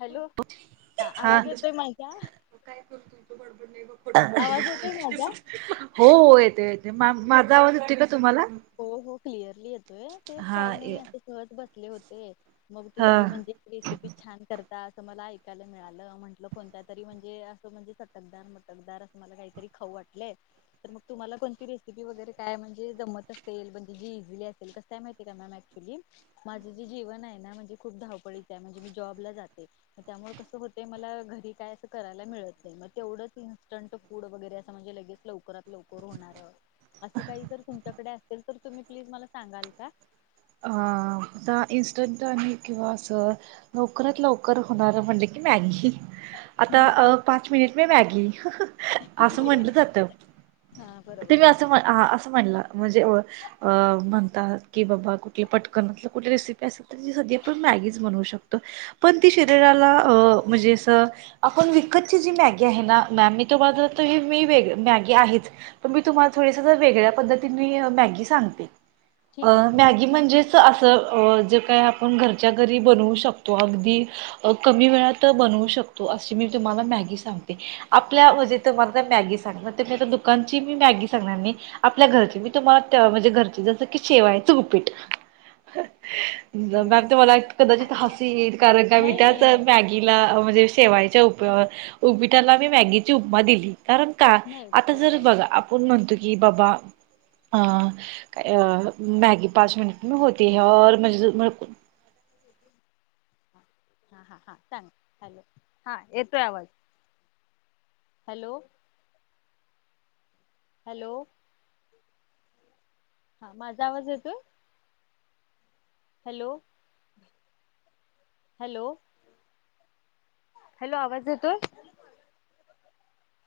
Hello, हा आवाज येतोय माझा, आवाज येतोय माझा? हो हो येतोय येतोय. माझा आवाज येतोय का? तुम्हाला हो हो क्लिअरली येतोय. ते हा काही नाही असे सहज बसले होते, मग हा तुम्ही म्हणजे रेसिपी छान कर. अस मला ऐकायला मिळालं, म्हटलं कोणत्या तरी म्हणजे अस म्हणजे चटकदार मटकदार असं मला काहीतरी खाऊ वाटलंय तर मग तुम्हाला कोणती रेसिपी वगैरे काय म्हणजे जमत म्हणजे जी इजिली असेल. कस आहे माहितेय का मॅम अक्तुअली माझं जे जीवन आहे ना म्हणजे खूप धावपळीचं म्हणजे मी जॉबला जाते. त्यामुळे कस होतंय मला घरी काय अस करायला मिळत नाही मग तेवढंच इ्स्टंट फूड वगैरे असं म्हणजे लगेच लवकरात लवकर होणार असं काही जर तुमच्याकडे तर तुम्ही प्लीज मला सांगाल का? अ आता इनस्टंट आणि किंवा असं लवकरात लवकर होणार म्हणजे [inaudible] आता अ पाच मिनिट में मॅगी असं म्हटलं जात. हा ते बरोबर मीही आहे असं अस म्हटला म्हणजे म्हणतात की बाबा कुठल्या पटकन अस कुठल रेसिपी अस ते आपण मॅगीच बनवू शकतो. पण ती शरीराला अ म्हणजे अस तर आपण विकतची जी मॅगी आहे ना मॅम मी ती तुम्हाला जरा मी वेगळी मॅगी आहेच. तर मी तुम्हाला थोडेस जरा वेगळ्या पद्धतीने मॅगी सांगते. अ ठीक आहे ठीक आहे मॅगी चालेल म्हणजेच असं अ काय आपण घरच्या घरी बनवू शकतो. अगदी कमी वेळात बनवू शकतो. अशी मी तुम्हाला तुम्हाला मॅगी सांगते. आपल्या तुम्ही ते दुकान मी मॅगी सांगणार नाही. आपल्या घरची मी तुम्हाला म्हणजे घरची जस की शेवाळ्याच उपिट. ह हो मॅम हो हो तुम्हाला हा कदाचित हा हसू येईल कारण का मी नाही त्यात नाही नाही मॅगीला म्हणजे शेवाळाच्या उपिटला मी मॅगीची उपमा दिली कारण का नाही आता बरोबर जर आहे बघा आपण म्हणतो की बाबा अ मॅगी पाच मिनट में होती हैं और [inaudible] हा हा हा सांगा हॅलो हा येतोय आवाज हॅलो हॅलो हा माझा आवाज येतो हॅलो हॅलो हॅलो आवाज येतो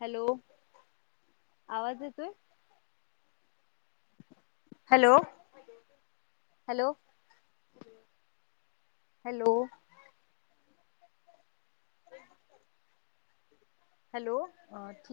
हॅलो आवाज येतोय हॅलो हॅलो हॅलो हॅलो अ